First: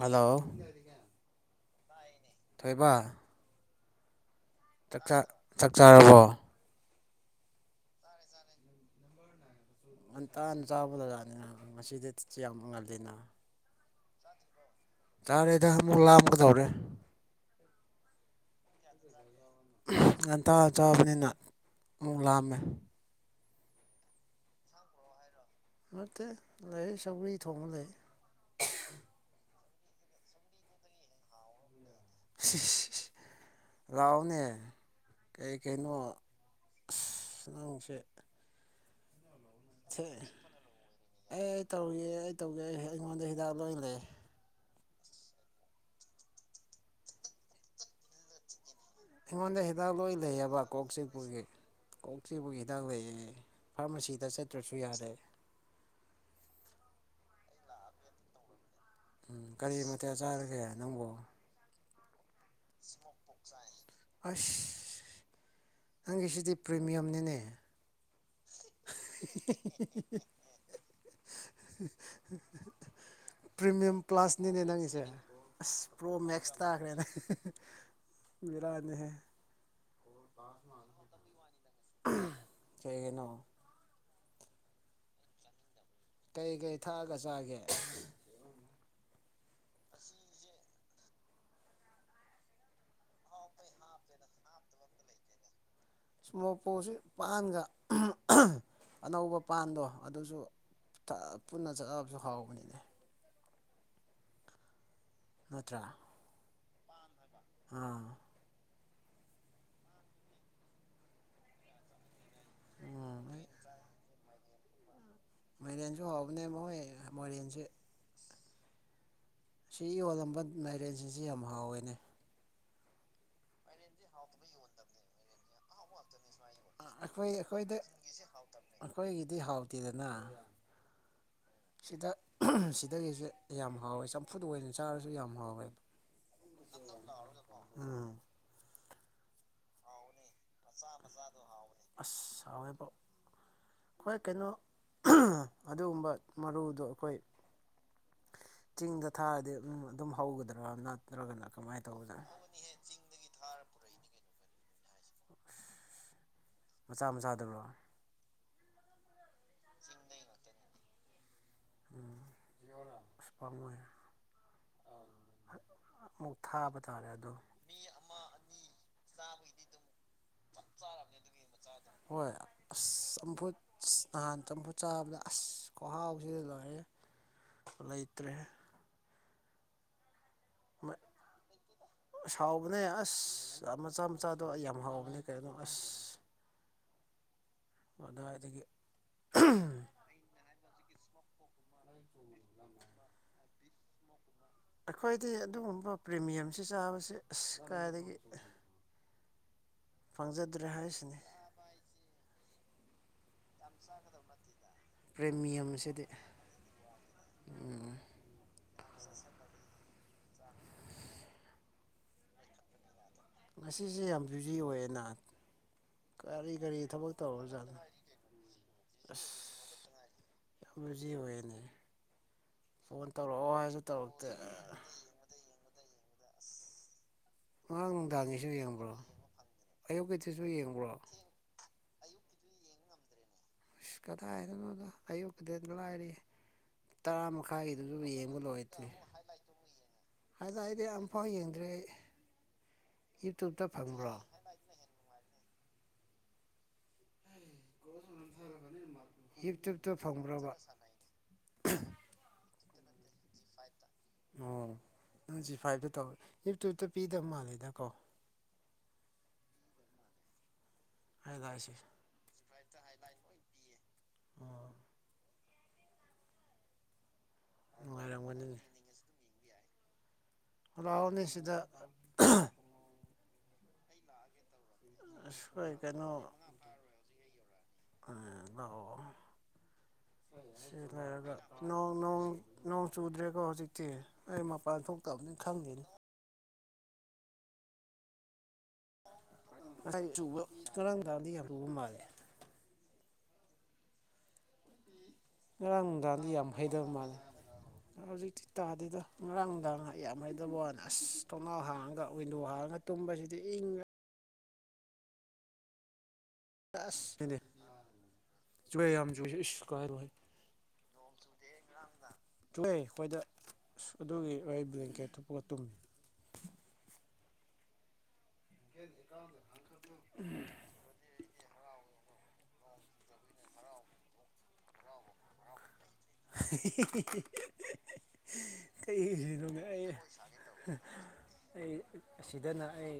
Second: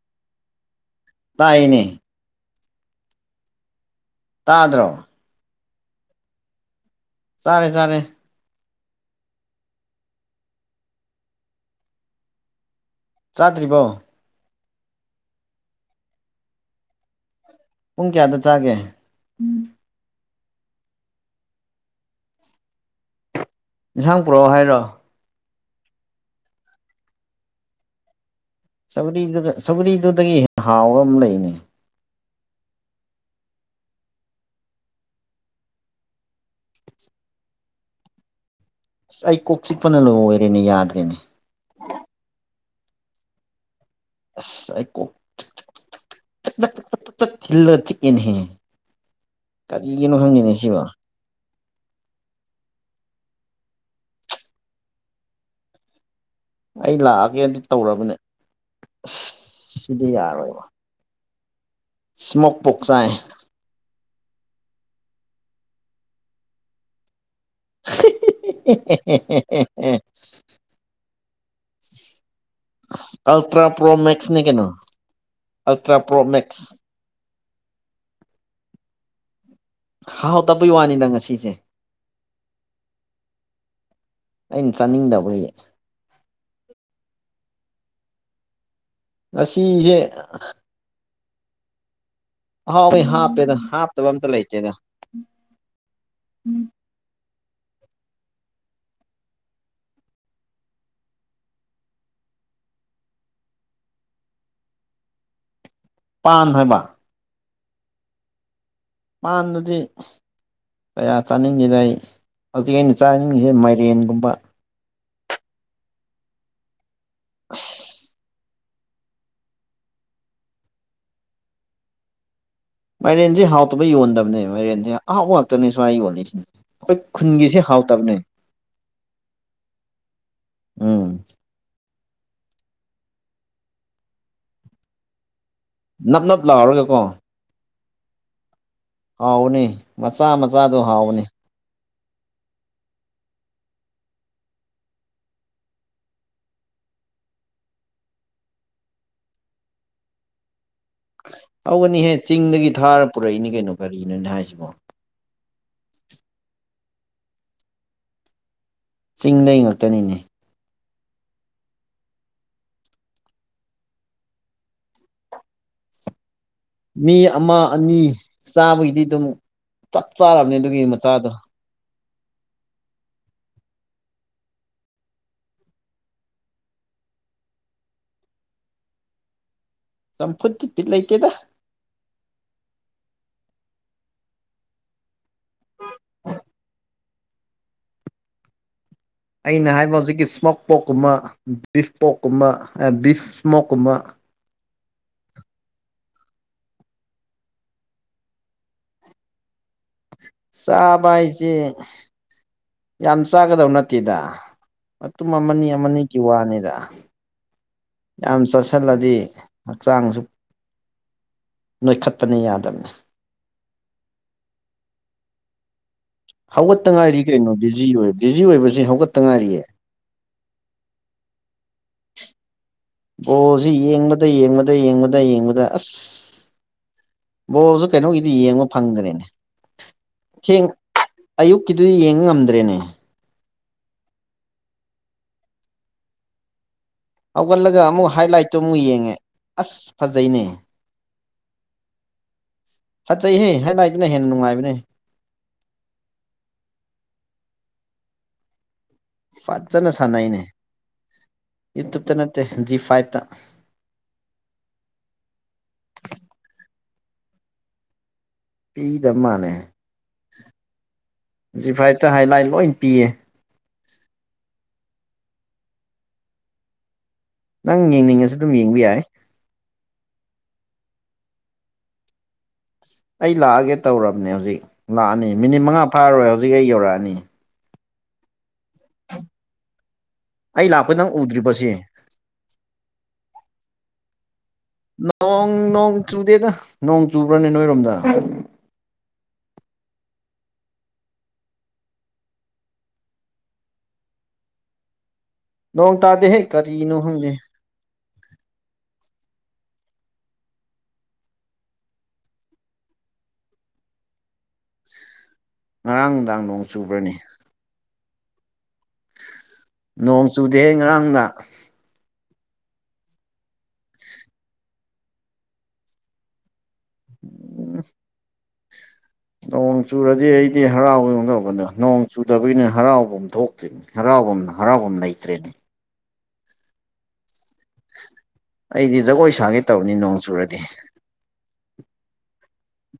Hello ꯄꯥꯏꯅꯦ ꯊꯣꯏꯕ ꯇꯥꯗ꯭ꯔꯣ ꯆꯥꯛꯆꯥ ꯆꯥꯛ ꯆꯥꯔꯕꯣ ꯆꯥꯔꯦ ꯆꯥꯔꯦ ꯉꯟꯇꯥꯅ ꯆꯥꯕꯗꯅꯤꯅ ꯉꯁꯤꯗꯤ ꯆ ꯌꯥꯝꯕ ꯉꯜꯂꯤꯅ ꯆꯥꯗ꯭ꯔꯤꯕꯣ ꯆꯥꯔꯦꯗ ꯑꯃꯨꯛ ꯂꯥꯝꯕ ꯇꯧꯔꯦ ꯄꯨꯡ ꯀꯌꯥꯗ ꯆꯥꯒꯦ ꯇꯥ ꯆꯥꯕꯅꯤꯅ ꯑꯃꯨꯛ ꯂꯥꯑꯃꯦ ꯏꯟꯁꯥꯡ ꯄꯨꯔꯛꯑꯣ ꯍꯥꯏꯔꯣ ꯅ ꯂꯩ ꯁꯧꯒꯔꯤ ꯊꯣꯡꯉ ꯂꯩ ꯆꯔꯤꯗꯨ ꯆꯧꯒꯔꯤꯗꯨꯗꯒꯤ ꯍꯦꯟꯅ ꯍꯥꯎꯒ ꯑꯃ ꯂꯩꯅꯦ ꯂꯥꯎꯅꯦ ꯀꯩꯀꯩꯅꯣ ꯁꯝꯁꯠ ꯑꯁ ꯑꯩ ꯀꯣꯛ ꯆꯤꯛꯄꯅ ꯂꯣꯏꯔꯦꯅꯦ ꯌꯥꯗ꯭ꯔꯦꯅꯦ ꯑꯩ ꯇꯧꯒꯦ ꯑꯩ ꯇꯧꯒꯦ ꯑꯩꯉꯣꯟꯗ ꯍꯤꯥꯛ ꯂꯣꯏ ꯂꯩꯦ ꯑꯀꯣ ꯊꯂ ꯑꯦꯅꯦ ꯑꯩꯉꯣꯟꯗ ꯍꯤꯗꯥꯛ ꯂꯣꯏ ꯂꯩꯑꯕ ꯀꯣꯛꯆꯤꯡꯄꯨꯔꯒꯤ ꯀꯣꯛ ꯆꯦꯕꯒꯤ ꯍꯤꯗꯥꯛ ꯂꯩꯌꯦ ꯐꯥꯔꯃꯥꯁꯤꯗ ꯆꯠꯇ꯭ꯔꯁꯨ ꯌꯥꯔꯦ ꯑꯩ ꯂꯥꯛꯑꯒꯦ ꯑꯗꯨ ꯇꯧꯔꯕꯅꯦ ꯑꯁ ꯎꯝ ꯀꯔꯤ ꯁꯤꯗꯤ ꯃꯇꯌꯥ ꯆꯥꯔꯒꯦ ꯅꯪꯕꯨ ꯏꯁꯃꯣꯣꯛ ꯄꯣꯛꯆꯥꯏ ꯑꯁ ꯅꯪꯒꯤꯁꯤꯗꯤ ꯄ꯭ꯔꯤꯃꯤꯌꯝꯅꯤꯅꯦ [unintelligible] [unintelligible] ꯑꯜꯇ꯭ꯔꯥ ꯄ꯭ꯔꯣ ꯄ꯭ꯔꯤꯃꯤꯌꯝ ꯃꯦꯛꯁꯅꯦ ꯄ꯭ꯂꯥꯁꯅꯤꯅꯦ ꯀꯩꯅꯣ ꯅꯪꯒꯤꯁꯦ ꯑꯁ ꯄ꯭ꯔꯣ ꯃꯦꯛꯁ ꯇꯥꯈ꯭ꯔꯦ ꯅꯪ ꯔꯥꯅꯦꯍꯦ ꯍꯥꯎꯥꯎ ꯇꯕꯩ ꯋꯥꯅꯤꯗ ꯉꯁꯤꯁꯦ ꯀꯩꯒꯤꯅꯣ ꯑꯩꯅ ꯆꯥꯅꯤꯡꯗꯕꯒꯤ ꯀꯩꯀꯩ ꯊꯥꯛꯑꯒ ꯆꯥꯒꯦ ꯑꯁꯤꯁꯤꯁꯦ ꯍꯥꯎ ꯃ ꯍꯥꯞꯄꯦꯗ ꯍꯥꯞꯇꯕ ꯑꯝꯇ ꯂꯩꯇꯦꯗ ꯏꯁꯃꯣꯄꯣꯁꯤ ꯄꯥꯟꯒ ꯑꯅꯧꯕ ꯄꯥꯟꯗꯣ ꯑꯗꯨꯁꯨ ꯄꯨꯟꯅ ꯆꯥꯛꯑꯕꯁꯨ ꯍꯥꯎꯕꯅꯤꯅꯦ ꯅꯠꯇ꯭ꯔꯥ ꯄꯥꯟ ꯍꯥꯏꯕ ꯑꯝ ꯃꯥꯥꯟꯅꯗꯤ ꯀꯌꯥ ꯆꯥꯅꯤꯡꯉꯤꯗ ꯑꯩ ꯍꯧꯖꯤꯛ ꯑꯩꯅ ꯎꯝ ꯆꯥꯅꯤꯡꯉꯤꯁꯦ ꯃꯥꯏꯔꯦꯟꯒꯨꯝꯕ ꯃꯣꯏꯔꯦꯟꯁꯨ ꯍꯧꯕꯅꯦ ꯃꯣꯏ ꯃꯣꯏꯔꯦꯟꯁꯦ ꯁꯤ ꯌꯣꯜꯂꯝꯕ ꯃꯥꯏꯔꯦꯟꯁꯤꯡꯁꯤ ꯌꯥꯝ ꯍꯥꯎꯋꯦꯅꯦ ꯃꯥꯏꯔꯦꯟꯁꯦ ꯍꯥꯎꯇꯕ ꯌꯣꯟꯗꯕꯅꯦ ꯃꯥꯏꯔꯦꯟꯁꯦ ꯑꯍꯥꯎꯕ ꯉꯥꯛꯇꯅꯦ ꯁꯨꯃꯥꯏꯅ ꯌꯣꯜꯂꯤꯁꯤꯅꯦ ꯑꯩꯈꯣꯏ ꯈꯨꯟꯒꯤꯁꯦ ꯍꯥꯎꯇꯕꯅꯦ ꯑꯩꯈꯣꯏꯒꯤꯗꯤ ꯍꯥꯎꯇꯦꯗꯅ ꯎꯝ ꯁꯤꯗ ꯁꯤꯗꯒꯤꯁꯦ ꯌꯥꯝ ꯍꯥꯎꯋꯦ ꯆꯝꯐꯨꯠ ꯑꯣꯏꯅ ꯆꯥꯔꯁꯨ ꯌꯥꯝ ꯍꯥꯎꯋꯦꯕ ꯅꯞ ꯅꯞ ꯂꯥꯎꯔꯒ ꯀꯣ ꯎꯝ ꯍꯥꯎꯅꯤ ꯃꯆꯥ ꯃꯆꯥꯗꯣ ꯍꯥꯎꯅꯤ ꯑꯁ ꯌꯥꯋꯦꯕ ꯈ꯭ꯏ ꯀꯩꯅꯣ ꯑꯗꯨꯒꯨꯝꯕ ꯃꯔꯨꯗꯣ ꯑꯩꯈꯣꯏ ꯆꯤꯡꯗ ꯊꯥꯔꯗꯤ ꯑꯗꯨꯝ ꯍꯧꯒꯗꯕ ꯍꯧꯒꯅꯤꯍꯦ ꯆꯤꯡꯗꯒꯤ ꯊꯥꯔ ꯄꯨꯔꯛꯏꯅꯤ ꯀꯩꯅꯣ ꯀꯔꯤꯅꯣꯅꯦ ꯍꯥꯏꯁꯤꯕꯣ ꯃꯆꯥ ꯃꯆꯥꯗꯧꯔꯣ ꯆꯤꯡꯗ ꯉꯥꯛꯛꯇꯅꯤꯅꯦ ꯁꯄꯣꯏ ꯃꯤ ꯑꯃ ꯑꯅꯤ ꯆꯥꯕꯒꯤꯗꯤ ꯑꯗꯨꯝ ꯆꯞ ꯆꯥꯔꯕꯅꯦ ꯑꯗꯨꯒꯤ ꯃꯆꯥꯗꯣ ꯍꯣꯏ ꯑꯁ ꯆꯝꯐꯨꯠ ꯑ ꯅꯍꯥꯟ ꯆꯝꯐꯨꯠ ꯆꯥꯕꯗ ꯑꯁ ꯈꯍꯥꯎꯁꯤꯗ ꯂꯣꯏ ꯑꯩ ꯂꯩꯇ꯭ꯔꯦ ꯆꯝꯐꯨꯠꯇꯤ ꯕꯤꯠ ꯃ ꯂꯩꯇꯦꯗ ꯁꯥꯎꯕꯕꯅꯥ ꯑꯁ ꯃꯆꯥ ꯃꯆꯥꯗꯣ ꯑꯩ ꯌꯥꯝ ꯍꯥꯎꯕꯅꯦ ꯀꯩꯅꯣ ꯑꯁ ꯃꯗꯥꯥꯏꯗꯒꯤ ꯑꯩꯅ ꯍꯥꯏꯕ ꯍꯧꯖꯤꯛꯀꯤ ꯏꯁꯃꯣꯛ ꯄꯣꯛꯀꯨꯝꯕ ꯕꯤꯐ ꯄꯣꯛꯀꯨꯝꯕ ꯕꯤꯐ ꯃꯀꯃꯥ ꯑꯩꯈꯣꯏꯗꯤ ꯑꯗꯨꯒꯨꯝꯕ ꯄ꯭ꯔꯤꯃꯤꯌꯝꯁꯤ ꯆꯥꯕꯁꯤ ꯑꯁ ꯀꯥꯏꯗꯒꯤ ꯐꯪꯖꯗ꯭ꯔꯦ ꯆꯥꯕ ꯍꯥꯏꯁꯤꯅꯤ ꯍꯥꯏꯆꯦ ꯌꯥꯝ ꯆꯥꯒꯗꯕ ꯅꯠꯇꯦꯗ ꯃꯇꯨꯝ ꯑꯃꯅꯤ ꯄ꯭ꯔꯦꯃꯤꯌꯝꯁꯤꯗꯤ ꯑꯃꯅꯤꯒꯤ ꯋꯥꯅꯤꯗ ꯎꯝ ꯌꯥꯝ ꯆꯥꯁꯤꯜꯂꯗꯤ ꯍꯛꯆꯥꯡꯁꯨ ꯅꯣꯏꯈꯠꯄꯅ ꯌꯥꯗꯕꯅꯤ ꯉꯁꯤꯁꯦ ꯌꯥꯝ ꯭ꯨꯖꯤ ꯑꯣꯏꯌꯦꯅ ꯀꯔꯤ ꯀꯔꯤ ꯍꯧꯒꯠꯇ ꯊꯕꯛ ꯉꯥꯏꯔꯤ ꯀꯩꯅꯣ ꯇꯧꯔꯖꯥꯠꯅꯣ ꯕꯤꯖꯤ ꯑꯣꯏ ꯕꯤꯖꯤ ꯑꯣꯏꯕꯁꯤ ꯍꯧꯒꯠꯇ ꯑꯁ ꯉꯥꯏꯔꯤꯌꯦ ꯌꯥꯝ ꯖꯤ ꯑꯣꯏꯅꯦ ꯕꯣꯜꯁꯤ ꯌꯦꯡꯕꯗ ꯌꯦꯡꯕꯗ ꯌꯦꯡꯕꯗ ꯌꯦꯡꯕꯗ ꯑꯁ ꯕꯣꯁꯨ ꯉꯔꯥꯡ ꯀꯩꯅꯣꯒꯤꯗꯤ ꯅꯨꯡꯗꯥꯡꯒꯤꯁꯨ ꯌꯦꯡꯕ ꯌꯦꯡꯕ꯭ꯔꯣ ꯐꯪꯗ꯭ꯔꯦꯅꯦ ꯑꯌꯨꯛꯀꯤꯗꯨꯁꯨ ꯁꯦꯡ ꯌꯦꯡꯕ꯭ꯔꯣ ꯑꯌꯨꯛꯀꯤ ꯑꯗꯨ ꯌꯦꯡ ꯉꯝꯗ꯭ꯔꯦꯅꯦ ꯀꯗꯥꯏ ꯍꯥꯏꯗꯣꯏꯅꯣꯗꯣ ꯑꯌꯨꯗꯦꯟꯒ ꯂꯥꯏꯔꯤ ꯇꯔꯥ ꯍꯧꯒꯠꯂꯒ ꯃꯈꯥꯏꯒꯤꯗꯨꯁꯨ ꯑꯃꯨꯛ ꯌꯦꯡꯕ ꯍꯥꯏꯂꯥꯏꯠꯇꯨ ꯑꯃꯨꯛ ꯂꯣꯏꯗ꯭ꯔꯤ ꯌꯦꯡꯉꯦ ꯑꯁ ꯐꯖꯩꯅꯦ ꯑꯐ ꯌꯦꯡꯗ꯭ꯔꯦ ꯐꯆꯩꯍꯦ ꯌꯨꯇ꯭ꯌꯨꯕꯇ ꯍꯥꯏ ꯂꯥꯏꯏꯗꯨꯅ ꯐꯪꯕ꯭ꯔꯣ ꯍꯦꯟꯅ ꯅꯨꯡꯉꯥꯏꯕꯅꯦ [unintelligible] ꯐꯖꯅ ꯌꯨꯇ꯭ꯌꯨꯕꯇ ꯁꯥꯟꯅꯩꯅꯦ ꯐꯪꯕ꯭ꯔꯕ ꯌꯨꯇꯨꯕꯇ ꯅꯠꯇꯦ ꯖꯤ ꯐꯥꯏꯚꯇ ꯑꯣ ꯅꯪ ꯁꯤ ꯐꯥꯏꯚꯇ ꯇꯧꯋꯦ ꯌꯨꯇꯌꯨꯕꯇ ꯄꯤꯗꯕ ꯃꯥꯜꯂꯦꯗꯀꯣ ꯄꯤꯗꯕ ꯃꯥꯅꯦ ꯑꯩ ꯂꯥꯛꯏꯁꯦ ꯖꯤꯐꯥꯏꯠꯇ ꯍꯥꯏ ꯂꯥꯏ ꯂꯣꯏ ꯄꯤꯌꯦ ꯑꯣ ꯅꯪ ꯌꯦꯡꯅꯤꯡꯉꯁꯨ ꯑꯗꯨꯝ ꯅꯨꯡꯉꯥꯏꯔꯝꯒꯅꯤꯅꯦ ꯌꯦꯡꯕ ꯌꯥꯏ ꯂꯥꯎꯅꯤꯁꯤꯗ ꯑꯩ ꯂꯥꯛꯑꯒꯦ ꯇꯧꯔꯕꯅꯦ ꯍꯧꯖꯤꯛ ꯂꯥꯛꯑꯅꯤ ꯃꯤꯅꯤꯠ ꯑꯩꯈꯣꯏ ꯃꯉꯥ ꯐꯥꯔꯣꯏ ꯍꯧꯖꯤꯛ ꯑꯩ ꯌꯧꯔꯛꯑꯅꯤ ꯗ ꯑꯩ ꯁꯤ ꯂꯥꯛꯄ ꯅꯪ ꯂꯩꯔꯒ ꯎꯗ꯭ꯔꯤꯕꯁꯤ ꯅꯣꯡ ꯆꯨꯗ꯭ꯔꯦꯀꯣ ꯍꯧꯖꯤꯛꯇꯤ ꯑꯩ ꯃꯄꯥꯟ ꯊꯣꯛꯇꯕꯅꯤ ꯅꯣꯡ ꯈꯪꯗꯦꯅꯤ ꯅꯣꯡ ꯆꯨꯗꯦꯗ ꯅꯣꯡ ꯆꯨꯕ꯭ꯔꯅꯦ ꯅꯣꯏꯔꯣꯝꯗ ꯉꯁꯥꯏ ꯆꯨꯕ ꯉꯥ ꯔꯥꯡ ꯇꯕꯗꯤ ꯌꯥꯝ ꯂꯨꯕ ꯃꯥꯜꯂꯦ ꯉꯔꯥꯡ ꯅꯣꯡ ꯅꯨꯡꯗꯥꯡꯗꯤ ꯇꯥꯗꯦꯍꯦ ꯌꯥꯝ ꯍꯩꯗꯕ ꯀꯔꯤꯅꯣ ꯃꯥꯜꯂꯦ ꯈꯪꯗꯦ ꯍꯧꯖꯤꯛꯇꯤ ꯇꯥꯗꯦꯗ ꯉꯔꯥꯡꯗꯥꯡ ꯌꯥꯝ ꯍꯩꯗꯕ ꯋꯥꯅ ꯑꯁ ꯊꯣꯡꯅꯥꯎ ꯍꯥꯡꯉꯒ ꯋꯤꯟꯗꯣ ꯍꯥꯡꯉꯒ ꯇꯨꯝꯕꯁꯤꯗꯤ ꯏꯪꯉꯦ ꯉꯔꯥꯡ ꯅꯨꯡꯗꯥꯡ ꯅꯣꯡ ꯆꯨꯕ꯭ꯔꯅꯤ ꯌꯦ ꯌꯥꯝ ꯆꯨꯏ ꯏ ꯀꯥꯏꯔ ꯇꯗ ꯇꯨꯑꯦ ꯑꯩꯈꯣꯏꯗ ꯑ ꯑꯗꯨꯒꯤ ꯑꯣꯏ ꯕ꯭ꯂꯦꯡꯀꯦꯠꯄꯒ ꯇꯨꯝꯃꯤ ꯎꯝ ꯍ ꯅꯣꯡ ꯆꯨꯔꯗꯤ ꯑꯩꯗꯤ ꯍꯔꯥꯎꯒꯗꯗ ꯅꯣꯡ ꯆ ꯇꯕꯨꯅ ꯍꯔꯥꯎꯐꯝ ꯊꯣꯛꯇ꯭ꯔꯤꯅꯦ ꯍꯔꯥꯎꯐꯝ ꯍꯔꯥꯎꯐꯝ ꯂꯩꯇ꯭ꯔꯦꯅꯦ [unintelligible] ꯑꯩꯗꯤ ꯖꯒꯣꯏ ꯁꯥꯒꯦ ꯀꯩꯒꯤꯅꯣꯅꯦ ꯑꯩ ꯇꯕꯅꯤ ꯅꯣꯡ ꯆꯨꯔꯗꯤ ꯑꯩ ꯑꯁꯤꯗꯅ ꯑꯩ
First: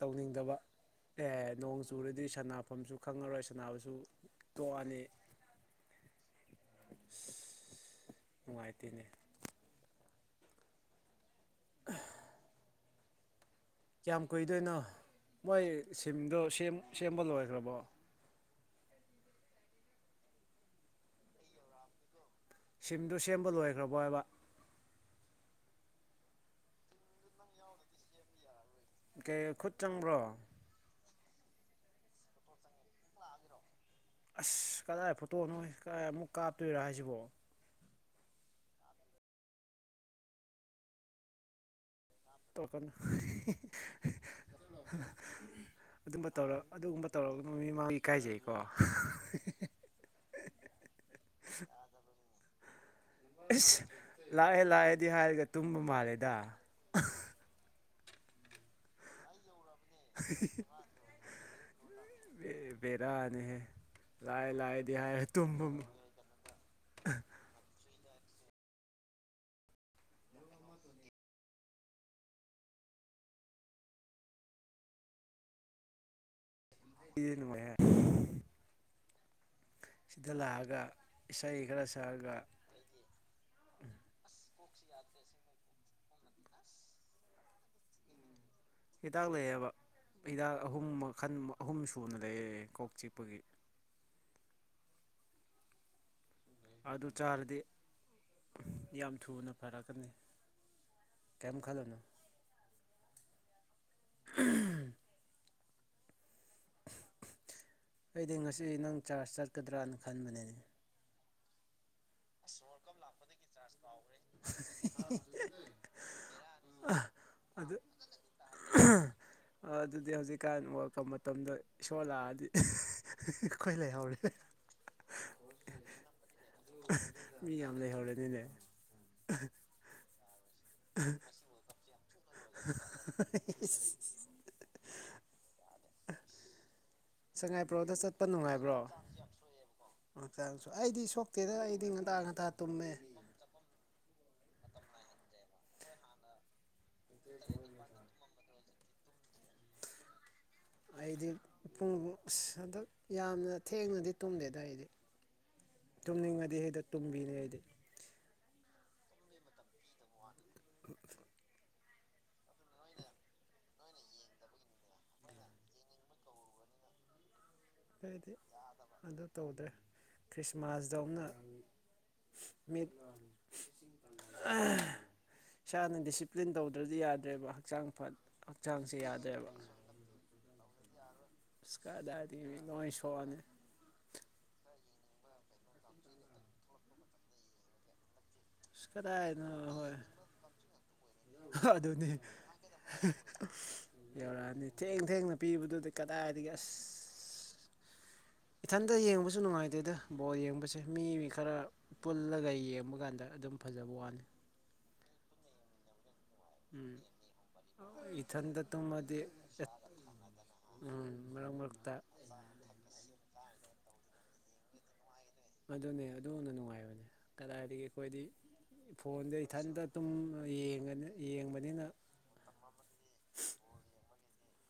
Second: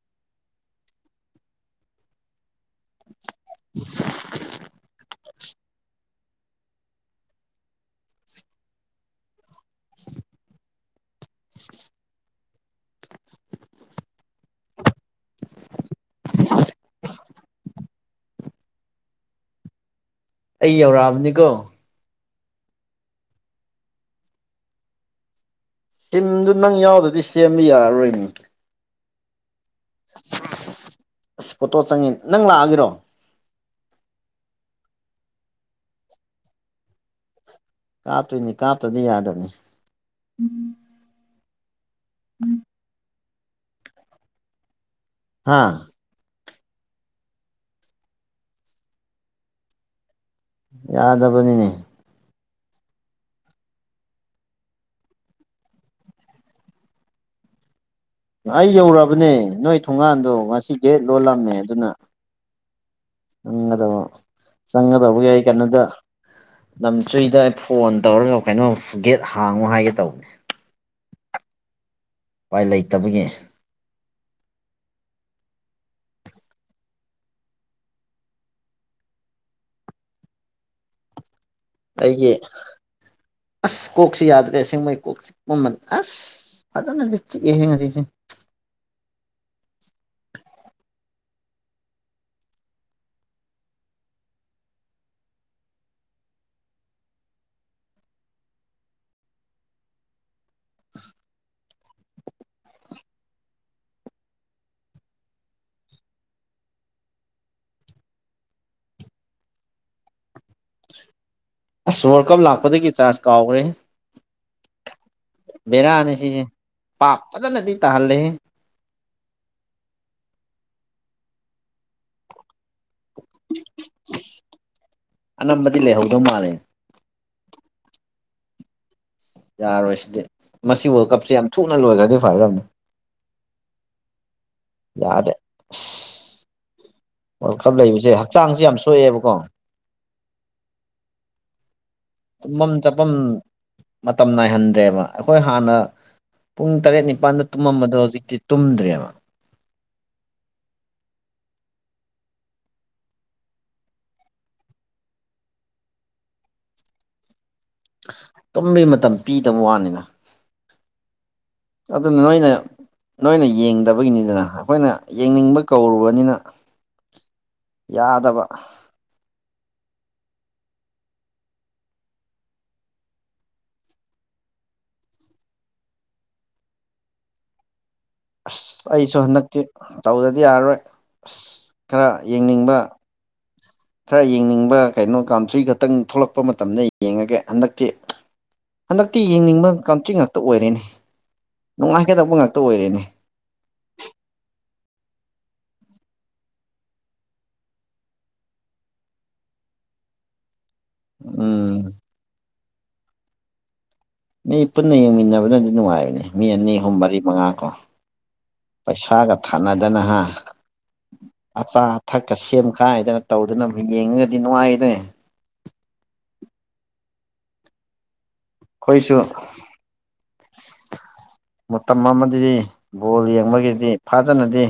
ꯇꯧꯅꯤꯡꯗꯕ ꯑꯦ ꯅꯣꯡ ꯆꯨꯨꯔꯗꯤ ꯁꯅꯐꯝꯁꯨ ꯈꯪꯉꯔꯣꯏ ꯁꯅꯕꯁꯨ ꯇꯣꯛꯑꯅꯤ ꯅꯨꯡꯉꯥꯏꯇꯅꯦꯅꯦ [unintelligible] [unintelligible] ꯀꯌꯥꯝ ꯀꯨꯏꯗꯣꯏꯅꯣ ꯃꯣꯏ ꯁꯤꯝꯗꯣ ꯁꯦꯝꯕ ꯂꯣꯏꯈ꯭ꯔꯕꯣ ꯑꯩ ꯌꯧꯔꯛꯑꯕꯅꯤꯀꯣ ꯁꯤꯝꯗꯨ ꯁꯦꯝꯕ ꯂꯣꯏꯈ꯭ꯔꯕꯣ ꯍꯥꯏꯕ ꯊꯤꯝꯗꯨ ꯅꯪ ꯌꯥꯎꯗꯗꯤ ꯁꯦꯝꯕ ꯌꯥꯔꯔꯣꯏꯅꯤ ꯀꯩ ꯈꯨꯠ ꯆꯪꯕ꯭ꯔꯣ ꯑꯁ ꯐꯣꯇꯣ ꯆꯪꯉꯤ ꯅꯪ ꯂꯥꯛꯑꯒꯤꯔꯣ ꯑꯁ ꯀꯗꯥꯏ ꯐꯣꯇꯣꯅꯣ ꯀꯗꯥꯏ ꯑꯃꯨꯛ ꯀꯥꯞꯇꯣꯏꯔ ꯍꯥꯏꯁꯤꯕꯣ ꯀꯥꯞꯇꯣꯏꯅꯤ ꯀꯥꯞꯇ꯭ꯔꯗꯤ ꯌꯥꯗꯕꯅꯤ ꯇꯧꯀꯅꯨ ꯍꯥ ꯑꯗꯨꯝꯕ ꯇꯧꯔꯒ ꯑꯗꯨꯒꯨꯝꯕ ꯇꯧꯔꯒ ꯃꯤꯃꯥꯡꯒꯤ ꯏꯀꯥꯏꯖꯩꯀꯣ ꯌꯥꯗꯕꯅꯤꯅꯦ ꯑꯁ ꯂꯥꯛꯑꯦ ꯂꯥꯛꯑꯦꯗꯤ ꯍꯥꯏꯔꯒ ꯇꯨꯝꯕ ꯃꯥꯜꯂꯦꯗ ꯑꯩ ꯌꯧꯔꯕꯅꯦ ꯅꯣꯏ ꯊꯣꯡꯒꯥꯟꯗꯣ ꯉꯁꯤ ꯒꯦꯠ ꯂꯣꯜꯂꯝꯃꯦ ꯑꯗꯨꯅ ꯕꯦꯔꯥꯅꯤꯍꯦ ꯆꯪꯒꯗꯧꯕ ꯂꯥꯛꯑꯦ ꯂꯥꯛꯑꯦꯗꯤ ꯍꯥꯏꯔ ꯆꯪꯒꯗꯧꯕꯒꯤ ꯑꯩ ꯇꯨꯝꯕ ꯀꯩꯅꯣꯗ ꯅꯝꯗ꯭ꯔꯤꯗ ꯑꯩ ꯐꯣꯟ ꯇꯧꯔꯒ ꯀꯩꯅꯣꯝ ꯐꯨꯒꯦꯠ ꯍꯥꯡꯉꯨ ꯍꯥꯏꯒꯦ ꯇꯧꯕꯅꯤ ꯎꯄꯥꯏ ꯂꯩꯇꯕꯒꯤ ꯅ ꯃꯌꯥꯝ ꯁꯤꯗ ꯂꯥꯛꯑꯒ ꯏꯁꯩ ꯈꯔ ꯑꯩꯒꯤ ꯁꯛꯑꯒ ꯑꯁ ꯀꯣꯛꯁꯤ ꯌꯥꯗ꯭ꯔꯦꯁ ꯁꯦꯡꯕ ꯀꯣꯛ ꯑꯁ ꯐꯁꯦ ꯊ ꯍꯦꯡꯉꯁ ꯍꯤꯗꯥꯛ ꯂꯩꯑꯕ ꯍꯤꯗꯥꯛ ꯑꯍꯨꯝ ꯃꯈꯟ ꯑꯍꯨꯝ ꯁꯨꯅ ꯂꯩꯌꯦ ꯀꯣꯛ ꯆꯤꯛꯄꯒꯤ ꯑꯗꯨ ꯆꯥꯔꯗꯤ ꯌꯥꯝ ꯊꯨꯅ ꯐꯔꯛꯀꯅꯤ ꯀꯦꯝ ꯈꯂꯣꯅ [unintelligible] ꯑꯩꯗꯤ ꯉꯁꯤ ꯅꯪ ꯆꯥꯔꯖ ꯆꯠꯀꯗ꯭ꯔꯥꯅ ꯈꯟꯕꯅꯦꯅꯦ ꯑꯁ ꯋꯥꯔ ꯀꯞ ꯂꯥꯛꯄꯗꯒꯤ ꯆꯥꯔꯖ ꯀꯥꯎꯈ꯭ꯔꯦ [unintelligible] [inaudible] ꯕꯦꯔꯥꯅꯤ ꯁꯤꯁꯦ ꯄꯥꯞ ꯐꯖꯅꯗꯤ ꯇꯥꯍꯜꯂꯦ ꯑꯗꯨꯗꯤ ꯍꯧꯖꯤꯛꯀꯥꯟ ꯑꯣꯏꯔꯛꯄ ꯃꯇꯝꯗ ꯏꯁꯣꯔ ꯂꯥꯛꯑꯗꯤ ꯈꯣꯏ ꯂꯩꯥꯏ ꯍꯥꯎꯔꯦ ꯑꯅꯝꯕꯗꯤ ꯂꯩꯍꯧꯗꯧ ꯃꯥꯜꯂꯦ ꯃꯤ ꯌꯥꯝ ꯂꯩꯍꯧꯔꯦꯅꯤꯅꯦ ꯌꯥꯔꯣꯏ ꯁꯤꯗꯤ ꯃꯁꯤ ꯋꯥꯋꯔꯜ ꯀꯞꯁꯦ ꯌꯥꯝ ꯊꯨꯅ ꯂꯣꯏꯈ꯭ꯔꯣꯏ [unintelligible] [inaudible] ꯌꯥꯗꯦ [unintelligible] [inaudible] ꯋꯥꯔꯜ ꯀꯞ ꯁꯉꯥꯏꯄ꯭ꯔꯣꯗ ꯂꯩꯕꯁꯦ ꯆꯠꯄ ꯍꯛꯆꯥꯡꯁꯨ ꯅꯨꯡꯉꯥꯏꯕ꯭ꯔꯣ ꯌꯥꯝ ꯁꯣꯛꯑꯦꯕꯀꯣ ꯍꯆꯥꯡꯁꯨ ꯑꯩꯗꯤ ꯁꯣꯛ ꯀꯦꯗꯗꯥ ꯑꯩꯗꯤ ꯉꯟꯇꯥ ꯉꯟꯇꯥ ꯇꯨꯝꯐꯝ ꯇꯨꯝꯃꯦ ꯆꯠꯐꯝ ꯃꯇꯝ ꯅꯥꯏꯍꯟꯗ꯭ꯔꯦꯕ ꯑꯩꯈꯣꯏ ꯍꯥꯟꯅ ꯄꯨꯡ ꯇꯔꯦꯠ ꯅꯤꯄꯥꯜꯗ ꯇꯨꯝꯃꯝꯕꯗꯣ ꯍꯧꯖꯤꯛꯇꯤ ꯇꯨꯝꯗ꯭ꯔꯦꯕ ꯑꯩꯗꯤ ꯄꯨꯡꯕꯨ ꯍꯟꯗꯛ ꯌꯥꯝꯅ ꯊꯦꯡꯅꯗꯤ ꯇꯨꯝꯗꯦꯗ ꯑꯩꯗꯤ ꯇꯨꯝꯅꯤꯡꯉꯗꯤ ꯍꯦꯛꯇ ꯇꯨꯝꯕꯤꯅꯦ ꯑꯩꯗꯤ ꯇꯨꯝꯕꯩ ꯃꯇꯝ ꯄꯤꯗꯕ ꯋꯥꯅꯤꯅ ꯑꯗꯨ ꯑꯗꯨꯅ ꯅꯣꯏꯅꯦ ꯅꯣꯏꯅ ꯌꯦꯡꯗꯕꯒꯤꯅꯤꯗꯅ ꯑꯩꯈꯣꯏꯅ ꯌꯦꯡꯅꯤꯡꯕ ꯀꯧꯔꯨꯕꯅꯤꯅ ꯍꯥꯏꯗꯤ ꯌꯥꯗꯕ ꯑꯗꯨ ꯇꯧꯗ꯭ꯔꯦ ꯈ꯭ꯔꯤꯁꯃꯥꯁꯇꯧꯅ ꯃꯤꯠ ꯏꯁꯥꯅ ꯗꯤꯁꯤꯄ꯭ꯂꯤꯟ ꯇꯧꯗ꯭ꯔꯗꯤ ꯌꯥꯗ꯭ꯔꯦꯕ ꯍꯛꯆꯥꯡ ꯐꯠ ꯑꯁ ꯍꯛꯆꯥꯡꯁꯦ ꯑꯩꯁꯨ ꯌꯥꯗ꯭ꯔꯦꯕ ꯍꯟꯗꯛꯇꯤ ꯇꯧꯗꯗꯤ ꯌꯥꯔꯔꯣꯏ ꯑꯁ ꯈꯔ ꯏꯁꯀꯥꯗꯥꯗꯤ ꯌꯦꯡꯅꯤꯡꯕ ꯅꯏ ꯁꯣꯅꯦ ꯈꯔ ꯌꯦꯡꯅꯤꯡꯕ ꯀꯩꯅꯣ ꯀꯥꯝꯊ꯭ꯔꯤ ꯈꯛꯇꯪ ꯊꯣꯛꯂꯛꯄ ꯃꯇꯝꯗ ꯌꯦꯡꯉꯒꯦ ꯍꯟꯗꯛꯇꯤ ꯑꯁ ꯍꯟꯗꯛꯇꯤ ꯀꯗꯥꯏꯗꯅꯣ ꯌꯦꯡꯅꯤꯡꯕ ꯍꯣꯏ ꯀꯟꯇ꯭ꯔꯤ ꯉꯥꯛꯇ ꯑꯣꯏꯔꯦꯅꯤ ꯑꯗꯨꯅꯤ ꯌꯧꯔꯛꯑꯅꯤ ꯊꯦꯡ ꯊꯦꯡꯅ ꯄꯤꯕꯗꯨꯗꯤ ꯀꯗꯥꯏꯗꯒꯤ ꯑꯁ ꯏꯊꯟꯇ ꯌꯦꯡꯕꯁꯨ ꯅꯨꯡꯉꯥꯏꯇꯦꯗ ꯕꯣꯜ ꯌꯦꯡꯕꯁꯦ ꯃꯤ ꯃꯤ ꯈꯔ ꯎꯝ ꯄꯨꯜꯂꯒ ꯌꯦꯡꯕ ꯇꯕ ꯀꯥꯟꯗ ꯑꯗꯨꯝ ꯐꯖꯕ ꯋꯥꯅꯤ ꯃꯤ ꯄꯨꯟꯅ ꯌꯦꯡꯃꯤꯟꯅꯕꯅꯗꯤ ꯅꯨꯡꯉꯥꯏꯕꯅꯤ ꯃꯤ ꯑꯅꯤ ꯑꯍꯨꯝ ꯎꯝ ꯃꯔꯤ ꯃꯉꯥ ꯀꯣ ꯏꯊꯟꯇ ꯇꯨꯝꯃꯗꯤ ꯄꯩꯁꯥꯒ ꯊꯥꯅꯗꯅꯍ ꯎꯝ ꯃꯔꯛ ꯑꯆꯥ ꯃꯔꯛꯇ ꯑꯊꯛꯀ ꯁꯦꯝꯈꯥꯏꯗꯅ ꯇꯧꯗꯨꯅ ꯑꯃꯨꯛ ꯌꯦꯡꯉꯒꯗꯤ ꯅꯨꯡꯉꯥꯏꯗ꯭ꯔꯦ ꯑꯗꯨꯅꯦ ꯑꯗꯨꯅ ꯅꯨꯡꯉꯥꯏꯕꯅꯦ ꯀꯗꯥꯏꯗꯒꯤ ꯑꯩꯈꯣꯏꯗꯤ ꯑꯩꯈꯣꯏꯁꯨ ꯐꯣꯟꯗ ꯏꯊꯟꯇ ꯑꯗꯨꯝꯅꯤ ꯌꯦꯡꯕꯅꯤꯅ ꯑꯃꯒꯤꯒꯤꯗꯤ ꯐꯥꯖꯅꯗꯤ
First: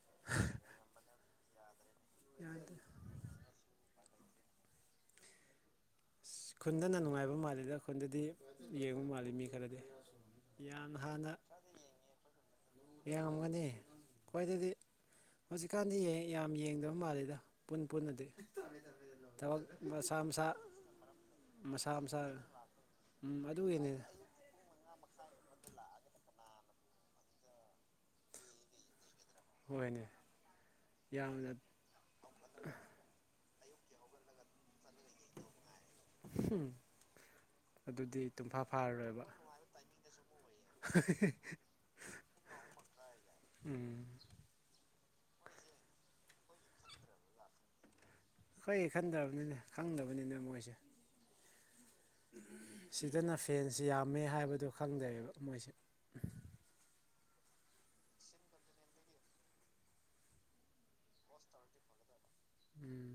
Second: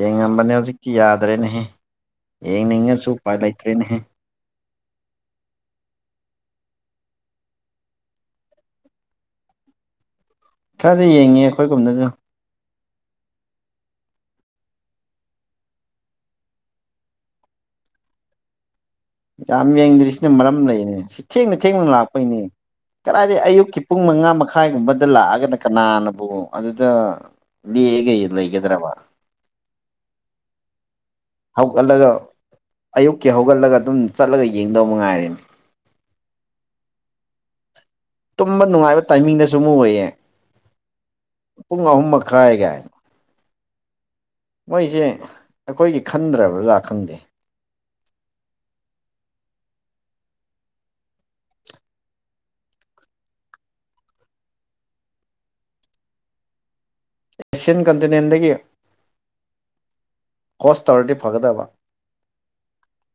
ꯌꯦꯡꯉꯝꯕꯅꯦ ꯍꯧꯖꯤꯛꯇꯤ ꯌꯥꯗ꯭ꯔꯦꯅꯦꯍꯦ ꯌꯥꯗꯦ ꯑꯁ ꯌꯦꯡꯅꯤꯡꯉꯁꯨ ꯎꯄꯥꯏ ꯂꯩꯇ꯭ꯔꯦꯅꯦꯍꯦ ꯈꯨꯟꯗꯅ ꯅꯨꯡꯉꯥꯏꯕ ꯌꯥꯝ ꯈꯔꯗꯤ ꯍꯥꯟꯅ ꯌꯦꯡꯉ ꯑꯩꯈꯣꯏꯒꯨꯝꯗꯥꯅ ꯌꯦꯡꯉꯝꯒꯅꯤ ꯈꯣꯏ ꯑꯗꯨꯗꯤ ꯍꯧꯖꯤꯛꯀꯥꯟꯗꯤ ꯌꯥꯝ ꯌꯦꯡꯗꯕ ꯃꯥꯜꯂꯤꯦꯗ ꯄꯨꯟ ꯄꯨꯟꯅꯗꯤ ꯊꯕꯛ ꯌꯥꯝ ꯃꯁꯥ ꯌꯦꯡꯗ꯭ꯔꯤꯁꯤꯅ ꯃꯁꯥ ꯃꯔꯝ ꯂꯩꯅꯦ ꯁꯤ ꯊꯦꯡꯅ ꯃꯁꯥ ꯊꯦꯡꯅ ꯃꯁꯥ ꯂꯥꯛꯄꯩꯅꯦ ꯀꯗꯥꯏꯗ ꯎꯝ ꯑꯌꯨꯛꯀꯤ ꯑꯗꯨꯒꯤꯅꯦ ꯄꯨꯡ ꯃꯉꯥ ꯃꯈꯥꯏꯒꯨꯝꯕ ꯑꯗꯨꯗ ꯂꯥꯛꯑꯒꯅ ꯀꯅꯥꯅꯕꯨ ꯑꯗꯨꯗ ꯂꯦꯛꯑꯒꯩ ꯂꯩꯒꯗ꯭ꯔꯕ ꯍꯣꯏꯅꯦ ꯌꯥꯝꯅ ꯍꯧꯒꯠꯂꯒ ꯑꯌꯨꯛꯀꯤ ꯍꯧꯒꯠꯂꯒ ꯑꯗꯨꯝ ꯆꯠꯂꯒ ꯌꯦꯡꯗꯑꯣꯕ ꯉꯥꯏꯔꯦꯅꯦ ꯍꯨꯝ ꯇꯨꯝꯕ ꯅꯨꯡꯉꯥꯏꯕ ꯇꯥꯏꯃꯤꯡꯗꯁꯨ ꯑꯃꯨꯛ ꯑꯣꯏꯌꯦ ꯄꯨꯡ ꯑꯍꯨꯝ ꯃꯈꯥꯏ ꯀꯥꯏꯅ ꯎꯝ ꯃꯣꯏꯁꯦ ꯑꯩꯈꯣꯏꯒꯤ ꯈꯟꯗ꯭ꯔꯕ꯭ꯔꯖꯥ ꯈꯪꯗꯦ ꯐꯩ ꯈꯟꯗꯕꯅꯤꯅ ꯈꯪꯗꯕꯅꯤꯅ ꯃꯣꯏꯁꯦ ꯁꯤꯗꯅ ꯐꯦꯟꯁꯤ ꯌꯥꯝꯃꯦ ꯍꯥꯏꯕꯗꯣ ꯈꯪꯗꯦꯕ ꯃꯣꯏꯁꯦ ꯑꯦꯁꯤꯌꯥꯟ ꯀꯟꯇꯤꯅꯦꯟꯗꯒꯤ ꯀꯣꯁꯇꯔꯗꯤ ꯐꯒꯗꯕ ꯎꯝ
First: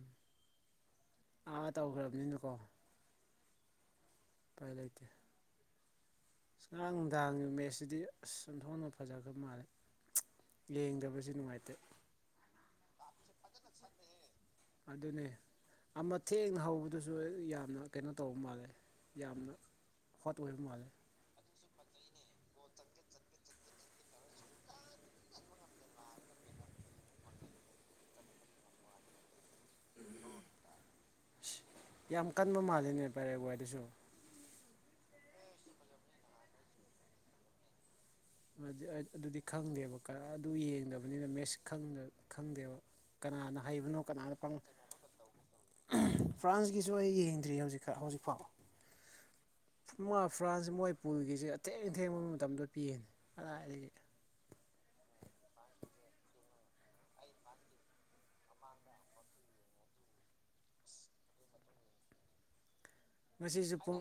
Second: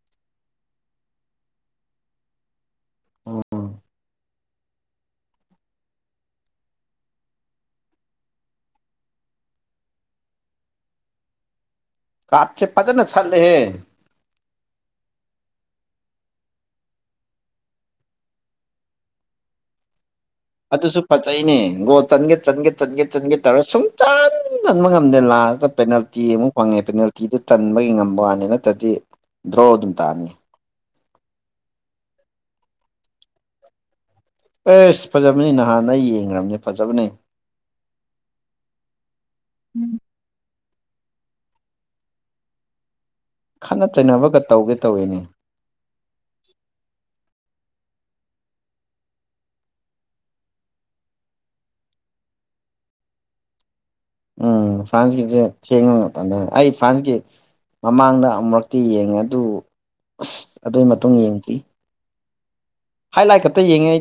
ꯑꯥ ꯇꯧꯈ꯭ꯔꯕꯅꯤꯅꯀꯣ ꯄꯥꯏ ꯂꯩꯇ ꯑꯉꯥꯡ ꯅꯨꯡꯗꯥꯡꯒꯤ ꯃꯦꯠꯁꯤꯗꯤ ꯑꯁ ꯆꯨꯝꯊꯣꯛꯅ ꯐꯖꯈꯕ ꯃꯥꯜꯂꯦ ꯌꯦꯦꯡꯗꯕꯕꯁꯤ ꯅꯨꯡꯉꯥꯏꯇꯦ ꯀꯥꯞꯆꯦ ꯄꯖꯅ ꯆꯜꯂꯦꯦ ꯑꯗꯨꯅꯦ ꯑꯃ ꯊꯦꯡꯅ ꯍꯧꯕꯗꯨꯁꯨ ꯌꯥꯝꯅ ꯀꯩꯅꯣ ꯇꯧꯕ ꯃꯥꯜꯂꯦ ꯌꯥꯝꯅ ꯍꯣꯠ ꯑꯣꯏꯕ ꯃꯥꯜꯂꯦ ꯑꯗꯨꯁꯨ ꯐꯖꯩꯅꯦ ꯣ ꯆꯒꯦ ꯆꯒꯦ ꯆꯟꯒꯦ ꯆꯟꯒꯦ ꯇꯧꯔ ꯁꯨꯡꯆ ꯆꯟꯕ ꯉꯝꯗꯦ ꯂꯥꯁꯇ ꯄꯦꯅꯥꯜꯇꯤ ꯑꯃꯨꯛ ꯐꯪꯉꯦ ꯄꯦꯅꯦꯜꯇꯤꯗꯨ ꯆꯟꯕꯒꯤ ꯉꯝꯕ ꯋꯥꯅꯤ ꯅꯠꯇ꯭ꯔꯗꯤ ꯗ꯭ꯔꯣ ꯑꯗꯨꯝ ꯇꯥꯅꯤ꯫ ꯑꯁ ꯌꯥꯝ ꯀꯟꯕ ꯃꯥꯜꯂꯤꯅꯦ ꯄꯔꯦ ꯋꯥꯔꯤꯏꯗꯨꯁꯨ꯫ ꯑꯦꯁ ꯐꯖꯕꯅꯤ ꯅꯍꯥꯟꯗ ꯌꯦꯡꯈ꯭ꯔꯕꯅꯤ ꯐꯖꯕꯅꯤ꯫ ꯑꯗꯨꯗꯤ ꯈꯪꯗꯦꯕ ꯀꯔ ꯑꯗꯨ ꯌꯦꯡꯗꯕꯅꯤꯅ ꯃꯦꯁ ꯈꯪꯗꯦꯕ꯫ ꯀꯅꯥꯅ ꯈꯠꯅ ꯍꯩꯕꯅꯣ ꯀꯅꯥꯅ ꯆꯩꯅꯕꯒ ꯇꯧꯒꯦ ꯇꯧꯋꯤꯅꯦ ꯐ꯭ꯔꯥꯟꯁꯀꯤꯁꯨ ꯑꯩ ꯌꯦꯡꯗ꯭ꯔꯤ ꯍꯧꯖꯤꯛ꯫ ꯈꯔ ꯍꯧꯖꯤꯛ ꯐꯥꯎ꯫ ꯐꯃꯥ ꯐꯨꯔꯥꯟꯁꯦ ꯃꯣꯏ ꯄꯨꯒꯤꯁꯦ ꯑꯊꯦꯡ ꯑꯊꯦꯡꯕ ꯃꯇꯝꯗ ꯄꯤꯌꯦ ꯀꯗꯥꯏꯗꯤ꯫ ꯎꯝ ꯐ꯭ꯔꯥꯟꯁ ꯀꯦꯡꯁꯦ ꯊꯦꯡꯕꯥ ꯑꯩ ꯐ꯭ꯔꯥꯟꯁꯦ꯫ ꯃꯃꯥꯡꯗ ꯑꯃꯨꯨꯔꯛꯇꯤ ꯌꯦꯡꯉꯦ ꯑꯗꯨ ꯑꯁ ꯑꯗꯨꯒꯤ ꯃꯇꯨꯡ ꯌꯦꯡꯗꯔ꯭ꯤ꯫ ꯉꯁꯤꯁꯨ ꯄꯨꯡ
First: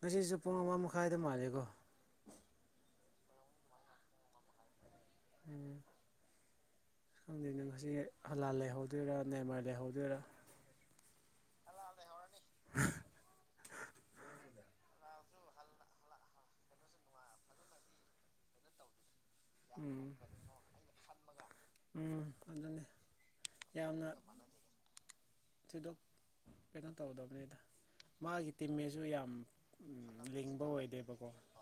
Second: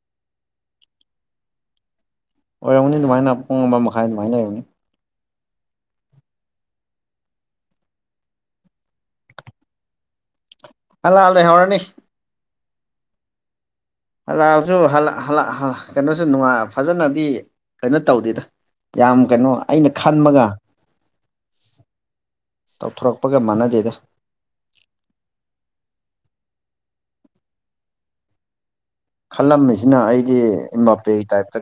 ꯉꯁꯤꯁꯨ ꯄꯨꯡ ꯑꯃ ꯃꯈꯥꯏꯗ ꯃꯥꯜꯂꯦꯀꯣ꯫ ꯑꯣꯏꯔꯧꯅꯤ ꯑꯗꯨꯃꯥꯏꯅ ꯄꯨꯡꯕ ꯃꯈꯥꯏ ꯑꯗꯨꯃꯥꯏꯅ ꯑꯣꯏꯔꯝꯅꯤ꯫ ꯎꯝ꯫ ꯈꯪꯗꯦꯅ ꯉꯁꯤ ꯍꯂꯥꯜ ꯂꯩꯍꯧꯗꯣꯏꯔꯥ ꯅꯦꯃꯔ ꯂꯩꯍꯧꯗꯣꯏꯔꯥ꯫ ꯑꯜꯂꯜ ꯂꯩꯍꯧꯔꯅꯤ꯫ [unintelligible] ꯍꯂꯥꯜꯁꯨ ꯀꯩꯅꯣꯁꯨ ꯅꯨꯡꯉꯥꯏ ꯐꯖꯅꯗꯤ꯫ ꯀꯩꯅꯣ ꯇꯧꯗꯦꯗ ꯌꯥꯝ ꯀꯩꯅꯣ ꯑꯩꯅ ꯎꯝ ꯈꯟꯕꯒ꯫ ꯎꯝ ꯑꯗꯨꯅꯤ ꯇꯧꯊꯣꯔꯛꯄꯒ ꯃꯥꯟꯅꯗꯦꯗ꯫ ꯌꯥꯝꯅ ꯊꯣꯏꯗꯣꯛ ꯀꯩꯅꯣ ꯇꯧꯗꯕꯅꯦꯗ ꯃꯥꯒꯤ꯫ ꯇꯤꯝꯃꯦꯁꯨ ꯌꯥꯝ ꯈꯜꯂꯝꯃꯤꯁꯤꯅ ꯑꯩꯗꯤ ꯂꯤꯡꯕ ꯏꯃꯥꯄꯦꯒꯤ ꯑꯣꯏꯗꯦꯕꯀꯣ꯫ ꯇꯥꯏꯞꯇ